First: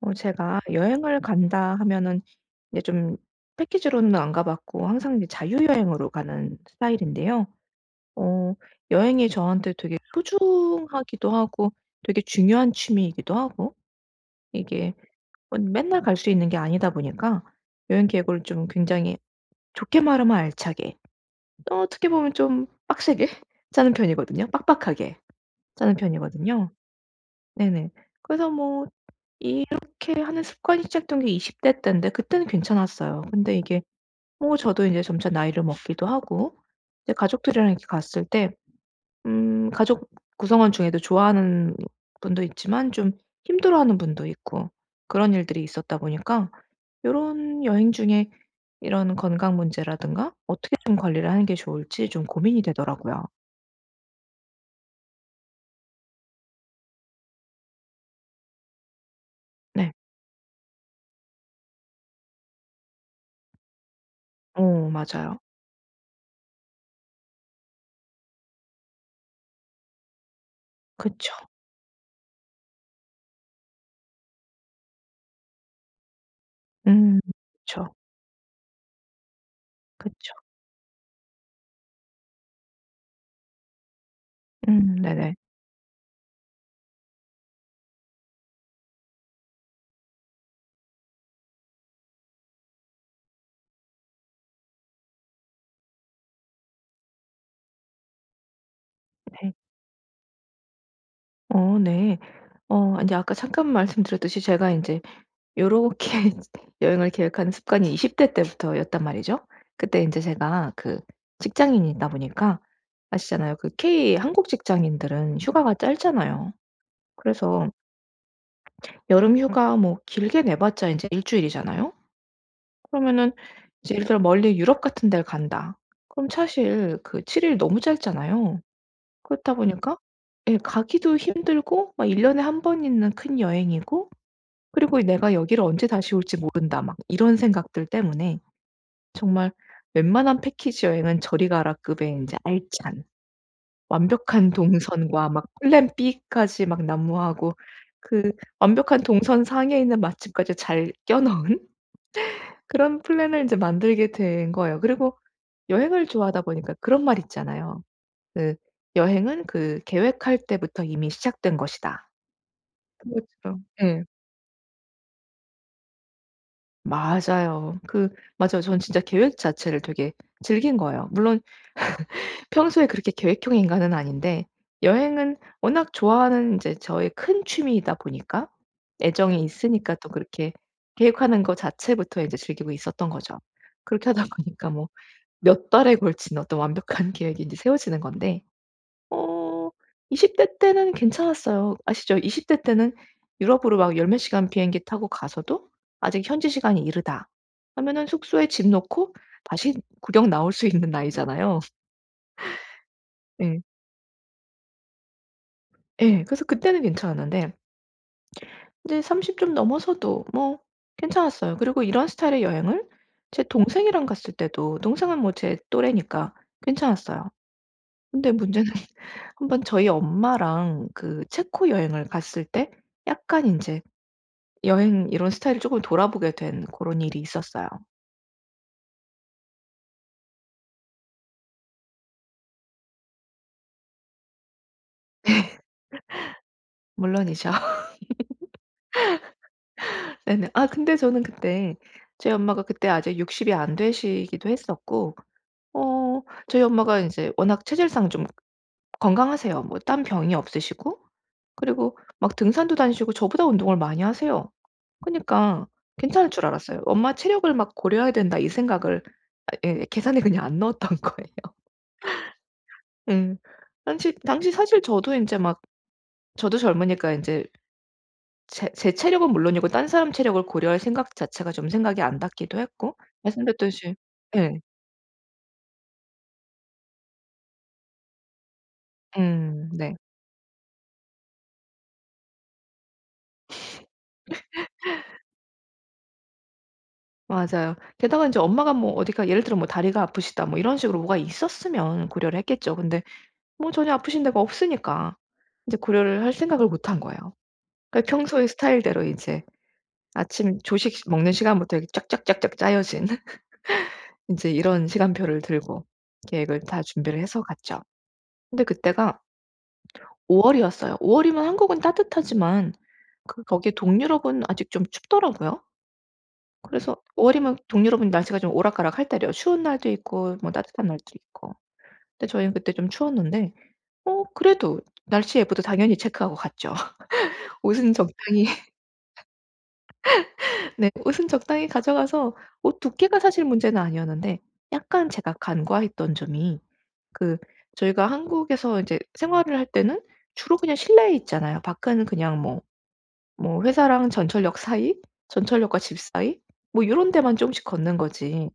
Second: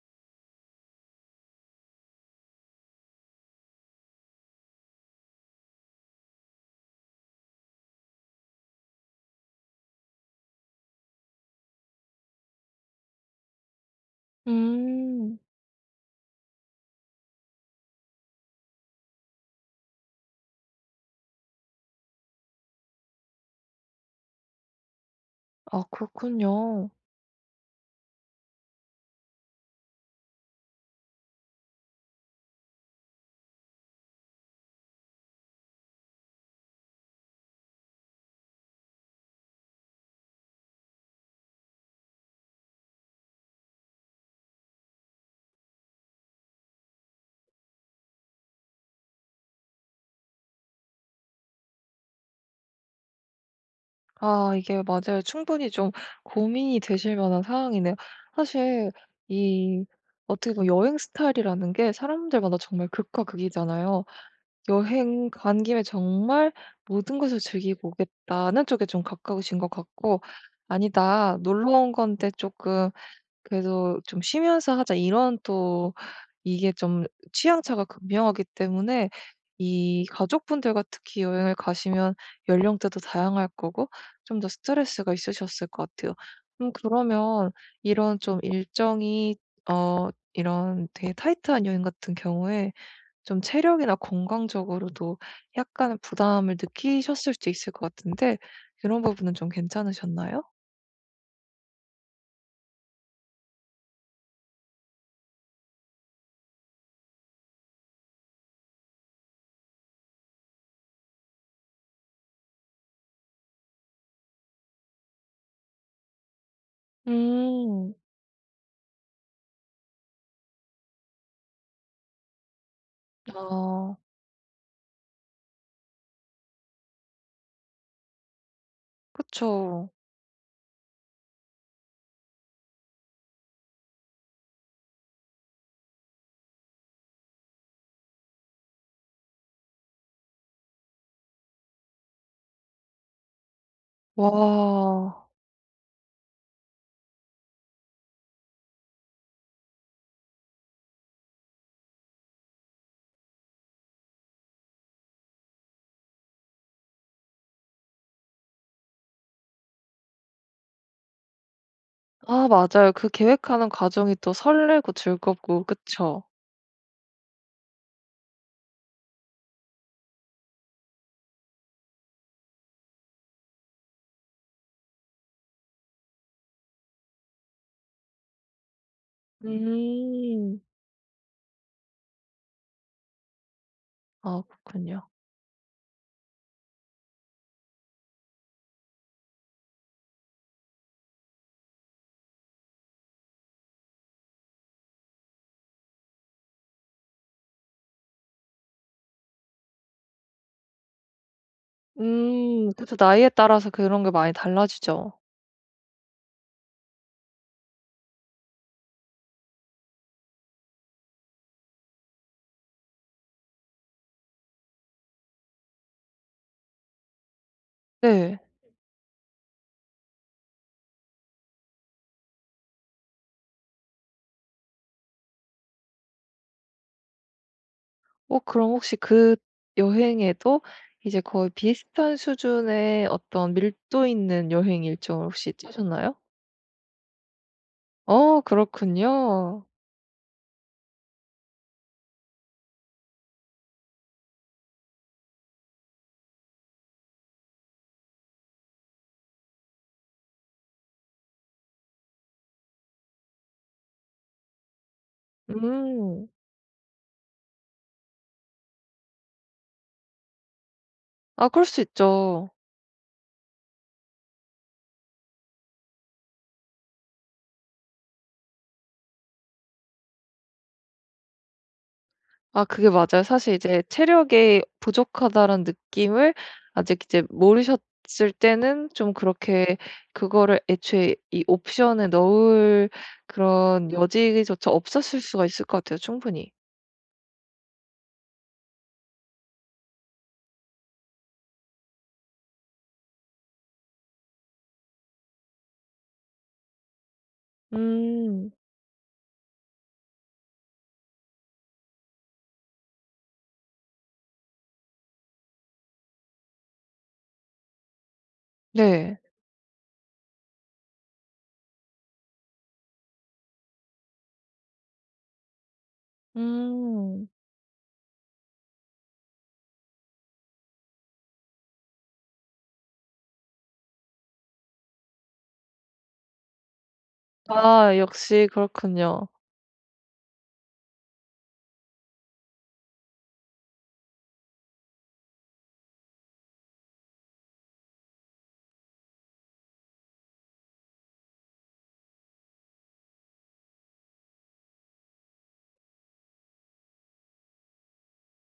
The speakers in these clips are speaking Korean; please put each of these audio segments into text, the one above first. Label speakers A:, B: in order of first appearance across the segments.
A: 제가 여행을 간다 하면은 이제 좀 패키지로는 안 가 봤고, 항상 이제 자유여행으로 가는 스타일인데요. 어 여행이 저한테 되게 소중하기도 하고, 되게 중요한 취미이기도 하고, 이게
B: 음.
A: 뭐 맨날 갈 수 있는 게 아니다 보니까 여행 계획을 좀 굉장히, 좋게 말하면 알차게, 또 어떻게 보면 좀 빡세게 짜는 편이거든요. 빡빡하게
B: 아
A: 짜는 편이거든요.
B: 그렇군요.
A: 네네. 그래서 뭐 그렇게 하는 습관이 시작된 게 20대 때인데, 그때는 괜찮았어요. 근데 이게 뭐 저도 인제 점차 나이를 먹기도 하고, 이제 가족들이랑 이렇게 갔을 때 가족 구성원 중에도 좋아하는 분도 있지만, 좀 힘들어하는 분도 있고, 그런 일들이 있었다 보니까 요런 여행 중에 이런 건강 문제라든가 어떻게 좀 관리를 하는 게 좋을지 좀 고민이 되더라고요.
B: 아 이게 맞아요. 충분히 좀 고민이 되실 만한 상황이네요. 사실 이
A: 네.
B: 어떻게 보면 여행 스타일이라는 게 사람들마다 정말 극과 극이잖아요.
A: 어
B: 여행
A: 맞아요.
B: 간 김에 정말 '모든 것을 즐기고 오겠다.'는 쪽에 좀 가까우신 것 같고
A: 그쵸.
B: '아니다. 놀러 온 건데 조금 그래도 좀 쉬면서 하자.' 이런 또 이게 좀
A: 음.
B: 취향 차가
A: 그쵸,
B: 극명하기 때문에 이
A: 그쵸.
B: 가족분들과 특히 여행을 가시면 연령대도 다양할 거고 좀 더 스트레스가
A: 네네.
B: 있으셨을 것 같아요. 음, 그러면 이런 좀 일정이 이런 되게 타이트한 여행 같은 경우에 좀 체력이나 건강적으로도 약간의 부담을 느끼셨을 수도 있을 것 같은데 이런 부분은 좀
A: 네.
B: 괜찮으셨나요?
A: 어 네. 이제 아까 잠깐 말씀드렸듯이, 제가 이제 요렇게 여행을 계획하는 습관이 20대 때부터였단 말이죠. 그때 이제 제가 그 직장인이다 보니까 아시잖아요. 그 K 한국 직장인들은 휴가가 짧잖아요. 그래서
B: 음.
A: 여름 휴가 뭐 길게 내 봤자 이제 일 주일이잖아요. 그러면은 이제
B: 아.
A: 예를 들어 멀리 유럽 같은 데를 간다. 그럼 사실 그 7일 너무 짧잖아요. 그렇다
B: 그쵸.
A: 보니까 예 가기도 힘들고 막 1 년에 한 번 있는 큰 여행이고, 그리고 '내가 여기를 언제 다시 올지 모른다.' 막 이런 생각들 때문에 정말 웬만한 패키지 여행은 저리 가라 급의 인제 알찬, 완벽한 동선과
B: 와.
A: 막 플랜 B까지 막 난무하고, 그 완벽한 동선 상에 있는 맛집까지 잘 껴 넣은 그런 플랜을 인제 만들게 된 거예요. 그리고 여행을 좋아하다 보니까 그런 말 있잖아요. 그 "여행은 그 계획할 때부터 이미 시작된 것이다."
B: 아 맞아요. 그
A: 그것처럼
B: 계획하는
A: 예.
B: 과정이 또 설레고 즐겁고 그쵸?
A: 맞아요. 그 맞아요. 전 진짜 계획 자체를 되게 즐긴 거예요. 물론 평소에 그렇게 계획형 인간은 아닌데 여행은 워낙 좋아하는 이제 저의 큰 취미이다 보니까 애정이 있으니까 또 그렇게
B: 음.
A: 계획하는 거 자체부터 이제 즐기고 있었던 거죠. 그렇게 하다
B: 아
A: 보니까 뭐
B: 그렇군요.
A: 몇 달에 걸친 어떤 완벽한 계획이 이제 세워지는 건데, 어 20대 때는 괜찮았어요. 아시죠? 20대 때는 유럽으로 막 열몇 시간 비행기 타고 가서도 아직 현지 시간이 이르다 하면은 숙소에 짐 놓고 다시 구경 나올 수 있는 나이잖아요.
B: 음. 그래서 나이에
A: 예.
B: 따라서 그런 게 많이 달라지죠.
A: 예. 그래서 그때는 괜찮았는데 이제 30 좀 넘어서도 뭐 괜찮았어요. 그리고 이런 스타일의 여행을 제 동생이랑 갔을 때도 동생은 뭐 제 또래니까 괜찮았어요. 근데
B: 네.
A: 문제는 한번 저희 엄마랑 그 체코 여행을 갔을 때 약간 이제 여행 이런 스타일을 조금 돌아보게 된 그런 일이 있었어요.
B: 어 그럼 혹시 그 여행에도 이제 거의 비슷한 수준의 어떤 밀도 있는 여행 일정을 혹시 짜셨나요?
A: 물론이죠.
B: 어 그렇군요.
A: 네네. 아 근데 저는 그때, 저희 엄마가 그때 아직 60이 안 되시기도 했었고, 어 저희 엄마가 이제 워낙 체질상 좀 건강하세요. 뭐 딴 병이 없으시고 그리고 막 등산도 다니시고 저보다 운동을 많이 하세요. 그니까 러
B: 음.
A: 괜찮을 줄 알았어요. '엄마 체력을 막 고려해야 된다.' 이 생각을 예 계산에 그냥 안 넣었던 거예요.
B: 아 그럴 수 있죠.
A: 음 당시 사실 저도 이제 막 저도 젊으니까 이제 제 체력은 물론이고 딴 사람 체력을 고려할 생각 자체가 좀 생각이 안 닿기도
B: 아 그게
A: 했고,
B: 맞아요. 사실 이제
A: 말씀드렸듯이 예.
B: '체력이 부족하다.'라는 느낌을 아직 이제 모르셨을 때는 좀 그렇게
A: 네.
B: 그거를 애초에 이 옵션에 넣을 그런 여지조차 없었을 수가 있을 것 같아요 충분히.
A: 맞아요. 게다가 인제 엄마가 뭐 어디가 예를 들어 뭐 다리가 아프시다 뭐 이런 식으로 뭐가 있었으면 고려를 했겠죠. 근데 뭐 전혀 아프신 데가 없으니까 인제 고려를 할 생각을 못한 거예요. 그러니까 평소의
B: 음
A: 스타일대로 이제 아침 조식 시 먹는 시간부터 이렇게 쫙쫙쫙쫙 짜여진 인제 이런 시간표를 들고 계획을 다 준비를 해서 갔죠. 근데
B: 네.
A: 그때가 5 월이었어요. 5 월이면 한국은 따뜻하지만 그 거기 동유럽은 아직 좀 춥더라고요. 그래서 5
B: 음.
A: 월이면 동유럽은 날씨가 좀 오락가락할 때래요. 추운 날도 있고 뭐 따뜻한 날도 있고. 근데 저희는 그때 좀 추웠는데, 그래도 날씨 예보도 당연히 체크하고 갔죠. 옷은
B: 아
A: 적당히
B: 역시 그렇군요.
A: 네 옷은 적당히 가져가서 옷 두께가 사실 문제는 아니었는데, 약간 제가 간과했던 점이 그, 저희가 한국에서 이제 생활을 할 때는 주로 그냥 실내에 있잖아요. 밖은 그냥 뭐 회사랑 전철역 사이, 전철역과 집 사이, 뭐 요런 데만 조금씩 걷는 거지.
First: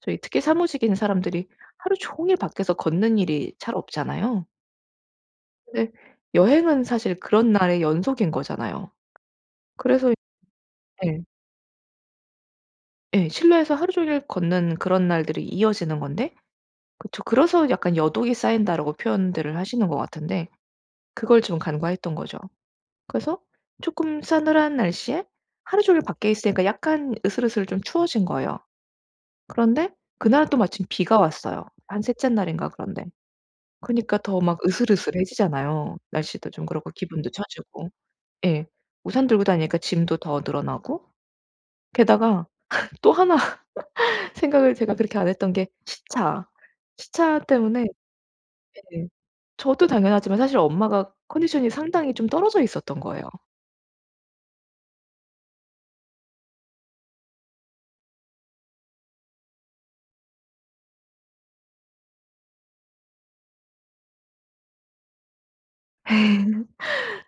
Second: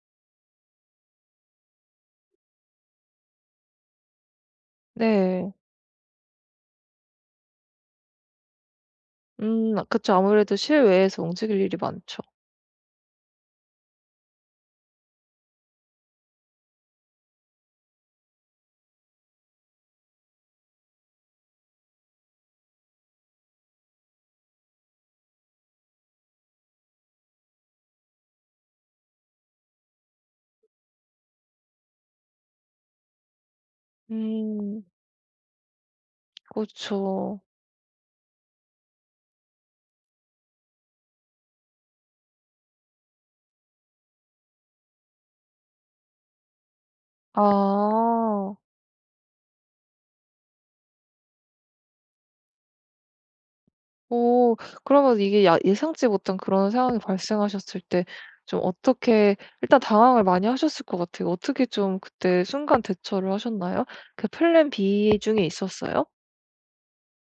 A: 저희 특히 사무직인 사람들이 하루 종일 밖에서 걷는 일이 잘 없잖아요.
B: 네.
A: 근데 여행은 사실 그런 날의 연속인 거잖아요. 그래서
B: 그쵸. 아무래도
A: 예.
B: 실외에서 움직일 일이 많죠.
A: 예. 실내에서 하루 종일 걷는 그런 날들이 이어지는 건데 그쵸. 그래서 약간 "여독이 쌓인다."라고 표현들을 하시는 것 같은데 그걸 좀 간과했던 거죠. 그래서 조금 싸늘한 날씨에 하루 종일 밖에 있으니까 약간 으슬으슬 좀 추워진 거예요. 그런데 그날 또 마침 비가 왔어요. 한 셋째 날인가 그런데. 그니까 더 막
B: 음
A: 으슬으슬해지잖아요. 날씨도 좀 그렇고 기분도
B: 그쵸.
A: 처지고. 예. 우산 들고 다니니까 짐도 더 늘어나고, 게다가 또 하나 생각을 제가 그렇게 안 했던 게 시차. 시차 때문에
B: 아.
A: 예 저도 당연하지만 사실 엄마가 컨디션이 상당히 좀 떨어져 있었던 거예요.
B: 오. 그러면 이게 야 예상치 못한 그런 상황이 발생하셨을 때 좀 어떻게 일단 당황을 많이 하셨을 것 같아요. 어떻게 좀 그때 순간 대처를 하셨나요? 그 플랜 B 중에 있었어요?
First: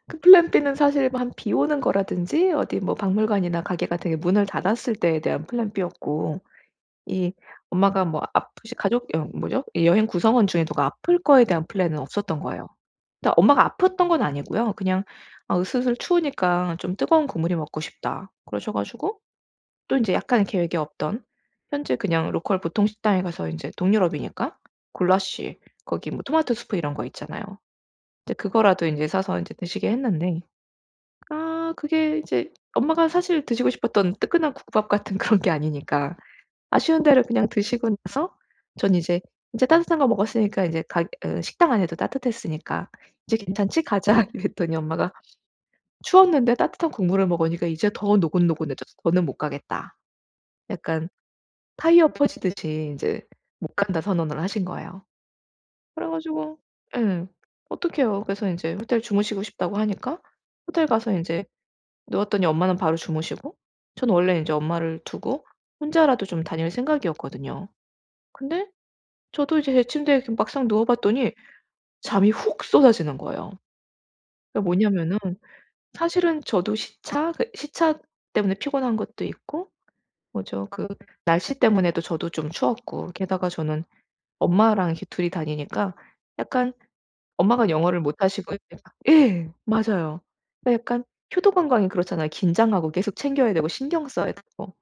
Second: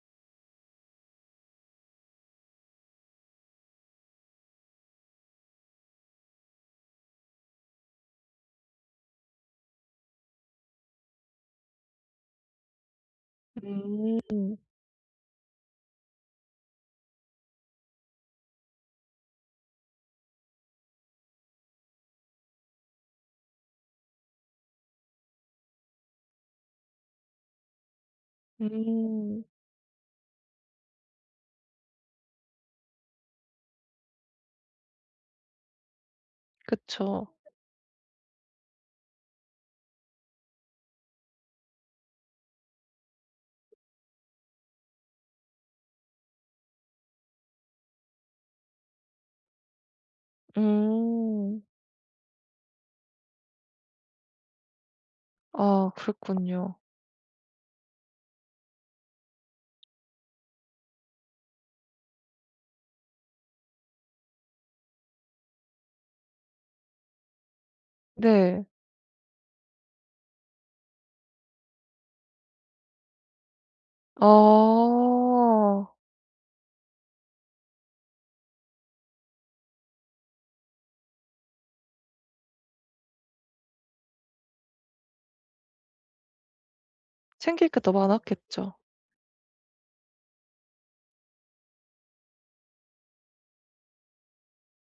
A: 그 플랜 B는 사실 뭐 한 비 오는 거라든지 어디 뭐 박물관이나 가게 같은 게 문을 닫았을 때에 대한 플랜 B였고, 이 엄마가 뭐 아프시 가족 여 뭐죠? 이 여행 구성원 중에 누가 아플 거에 대한 플랜은 없었던 거예요. 그러니까 엄마가 아팠던 건
B: 음.
A: 아니고요. 그냥 "아, 으슬슬 추우니까 좀 뜨거운 국물이 먹고 싶다." 그러셔 가지고 또 인제 약간 계획에 없던 현지 그냥 로컬 보통 식당에 가서 인제 동유럽이니까 굴라쉬, 거기 뭐 토마토 수프 이런 거 있잖아요. 이제 그거라도 인제 사서
B: 음.
A: 인제 드시게 했는데 아 그게 이제 엄마가 사실 드시고 싶었던 뜨끈한 국밥 같은 그런 게 아니니까 아쉬운 대로
B: 그쵸.
A: 그냥 드시고 나서 전 이제 "이제 따뜻한 거 먹었으니까 이제 가 어 식당 안에도 따뜻했으니까 이제 괜찮지? 가자." 이랬더니 엄마가 "추웠는데 따뜻한 국물을 먹으니까 이제 더 노곤노곤해져서 더는 못 가겠다." 약간
B: 음.
A: 타이어 퍼지듯이 인제 "못 간다." 선언을 하신 거예요.
B: 아
A: 그래 가지고
B: 그랬군요.
A: 예. 어떡해요. 그래서 인제 호텔 주무시고 싶다고 하니까 호텔 가서 인제 누웠더니 엄마는 바로 주무시고, 전 원래 인제 엄마를 두고 혼자라도 좀 다닐 생각이었거든요.
B: 네.
A: 근데 저도 이제 제 침대에 그 막상 누워 봤더니 잠이 훅 쏟아지는 거예요.
B: 아.
A: 그러니까 뭐냐면은 사실은 저도 시차 때문에 피곤한 것도 있고 뭐죠 그 날씨 때문에도 저도 좀 추웠고, 게다가 저는 엄마랑 이렇게 이 다니니까 약간
B: 챙길
A: 엄마가
B: 게 더
A: 영어를 못하시고 이
B: 많았겠죠.
A: 막 예. 맞아요. 그러니까 약간 효도 관광이 그렇잖아요. 긴장하고 계속 챙겨야 되고 신경 써야 되고.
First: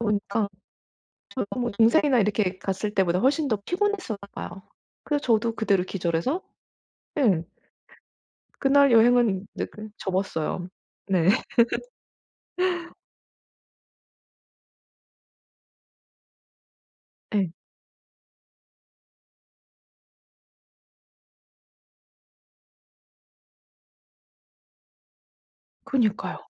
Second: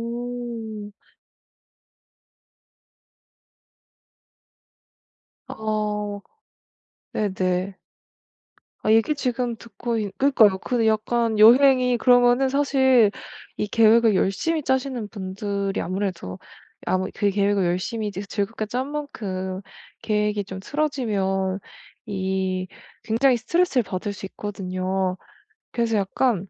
A: 그러니까 저도 뭐 동생이나 이렇게 갔을 때보다 훨씬 더 피곤했었나 봐요. 그래서 저도 그대로
B: 어.
A: 기절해서 예.
B: 네네.
A: 그날
B: 아 얘기
A: 여행은
B: 지금
A: 이렇게
B: 듣고 있 그니까요.
A: 접었어요.
B: 그
A: 네.
B: 약간 여행이 그러면은 사실 이 계획을 열심히 짜시는 분들이 아무래도 아무 그
A: 예.
B: 계획을 열심히 이제 즐겁게 짠 만큼 계획이 좀 틀어지면 이 굉장히 스트레스를 받을 수 있거든요. 그래서
A: 그니까요.
B: 약간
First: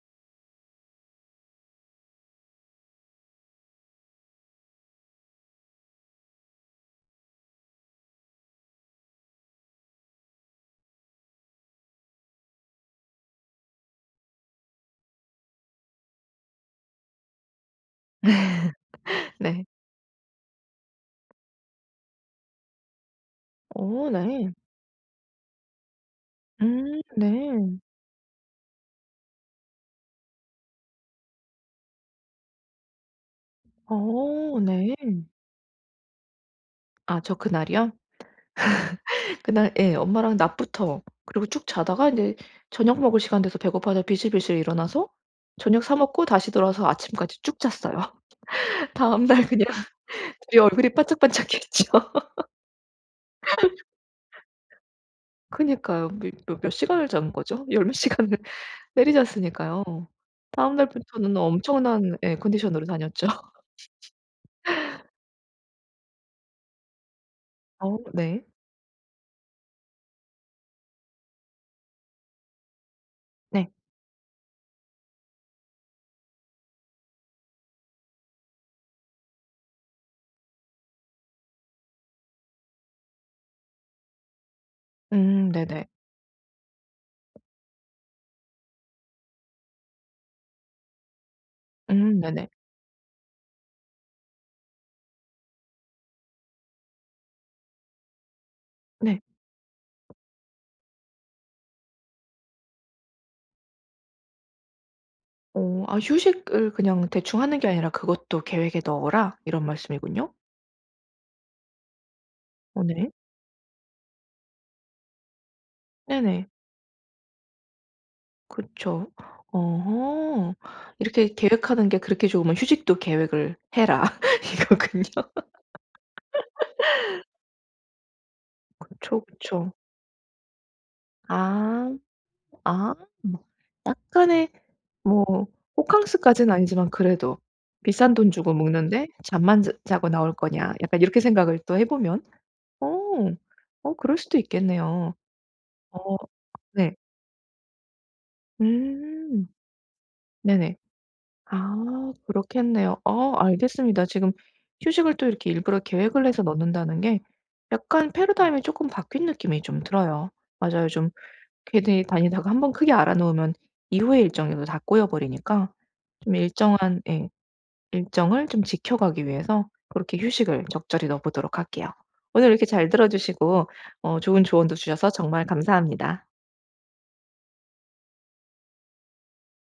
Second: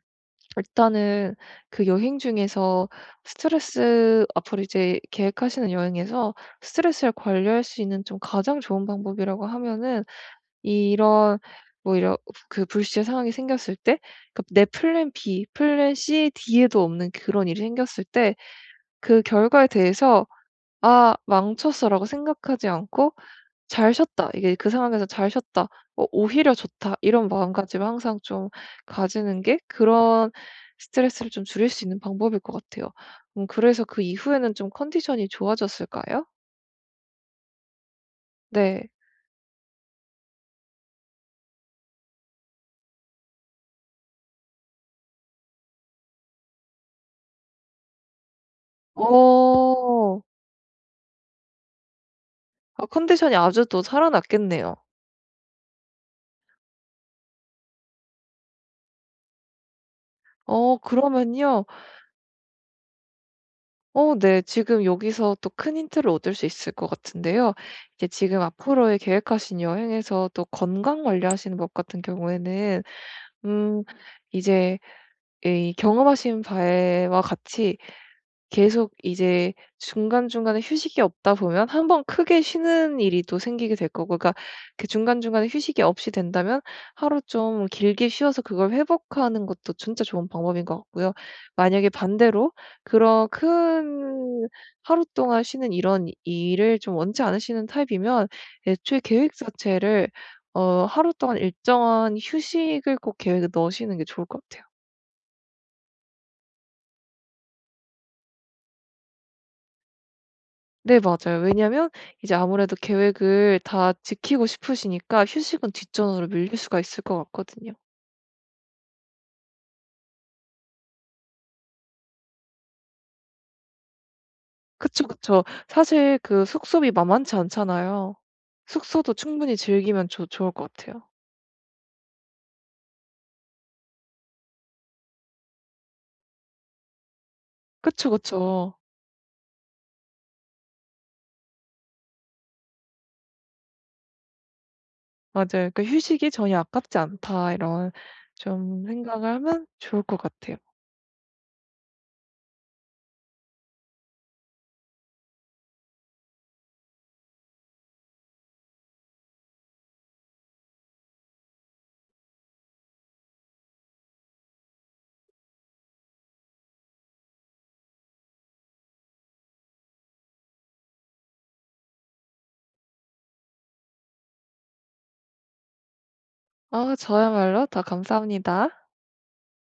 B: 일단은 그 여행 중에서 스트레스 앞으로 이제 계획하시는 여행에서 스트레스를 관리할 수 있는 좀 가장 좋은 방법이라고 하면은 이런 이런 그 불시의 상황이 생겼을 때, 그러니까 내 플랜 B, 플랜 C, D에도 없는 그런 일이 생겼을 때 그
A: 네.
B: 결과에 대해서 '아 망쳤어.'라고 생각하지 않고 '잘
A: 어
B: 쉬었다.
A: 네.
B: 이게 그 상황에서 잘 쉬었다. 어 오히려 좋다.' 이런
A: 네.
B: 마음가짐을 항상 좀 가지는 게 그런 스트레스를 좀 줄일 수 있는 방법일 것 같아요. 음, 그래서 그 이후에는
A: 어
B: 좀
A: 네.
B: 컨디션이 좋아졌을까요?
A: 아 저 그날이요?
B: 네.
A: 그날 예 엄마랑 낮부터 그리고 쭉 자다가 이제 저녁 먹을 시간 돼서 배고파서 비실비실 일어나서 저녁 사 먹고 다시 돌아와서 아침까지 쭉 잤어요. 다음날 그냥
B: 어.
A: 둘이 얼굴이 반짝반짝했죠.
B: 아 컨디션이 아주 또 살아났겠네요.
A: 그니까요. 몇 시간을 잔 거죠? 열몇 시간을 때리잤으니까요.
B: 어
A: 다음날부터는
B: 그러면요.
A: 엄청난 예 컨디션으로 다녔죠.
B: 어 네. 지금 여기서 또 큰 힌트를 얻을 수 있을 것 같은데요.
A: 어
B: 이제 지금
A: 네.
B: 앞으로의 계획하신 여행에서 또 건강 관리하시는 법 같은 경우에는
A: 네.
B: 음 이제 이 경험하신 바에와 같이 계속 이제 중간중간에 휴식이 없다 보면 한 번 크게 쉬는 일이 또 생기게 될 거고, 그러니까 그 중간중간에 휴식이
A: 네네.
B: 없이 된다면 하루 좀 길게 쉬어서 그걸 회복하는 것도 진짜 좋은 방법인 것 같고요. 만약에
A: 네네.
B: 반대로 그런 큰 하루 동안 쉬는 이런 일을 좀 원치 않으시는 타입이면 애초에
A: 네.
B: 계획 자체를 어 하루 동안 일정한 휴식을 꼭 계획에 넣으시는 게 좋을 것 같아요.
A: 휴식을 그냥 대충 하는 게 아니라 "그것도 계획에 넣어라." 이런 말씀이군요.
B: 네 맞아요. 왜냐면 이제 아무래도
A: 어 네.
B: 계획을 다 지키고 싶으시니까 휴식은 뒷전으로
A: 네네.
B: 밀릴 수가 있을 것 같거든요.
A: 그쵸. 어허. 이렇게 계획하는 게 그렇게 좋으면 "휴식도 계획을 해라." 이거군요.
B: 그쵸, 그쵸. 사실 그 숙소비 만만치 않잖아요. 숙소도
A: 그쵸,
B: 충분히
A: 그쵸.
B: 즐기면 좋 좋을 것 같아요.
A: 아. 아. 뭐 약간의 뭐 호캉스까지는 아니지만 그래도
B: 그쵸,
A: '비싼 돈 주고
B: 그쵸.
A: 묵는데 잠만 자 자고 나올 거냐.' 약간 이렇게 생각을 또 해 보면 어. 어 그럴 수도 있겠네요.
B: 맞아요. 그러니까
A: 어
B: '휴식이 전혀
A: 네.
B: 아깝지 않다.' 이런 좀 생각을
A: 음.
B: 하면 좋을 것 같아요.
A: 네네. 아 그렇겠네요. 어 알겠습니다. 지금 휴식을 또 이렇게 일부러 계획을 해서 넣는다는 게 약간 패러다임이 쪼끔 바뀐 느낌이 좀 들어요. 맞아요. 좀 괜히 다니다가 한 번 크게 알아 놓으면 이후의 일정에도 다 꼬여 버리니까 좀 일정한 예 일정을 좀 지켜가기 위해서 그렇게 휴식을 적절히 넣어 보도록 할게요. 오늘 이렇게 잘 들어 주시고 좋은 조언도 주셔서 정말 감사합니다.
B: 아 저야말로 다 감사합니다.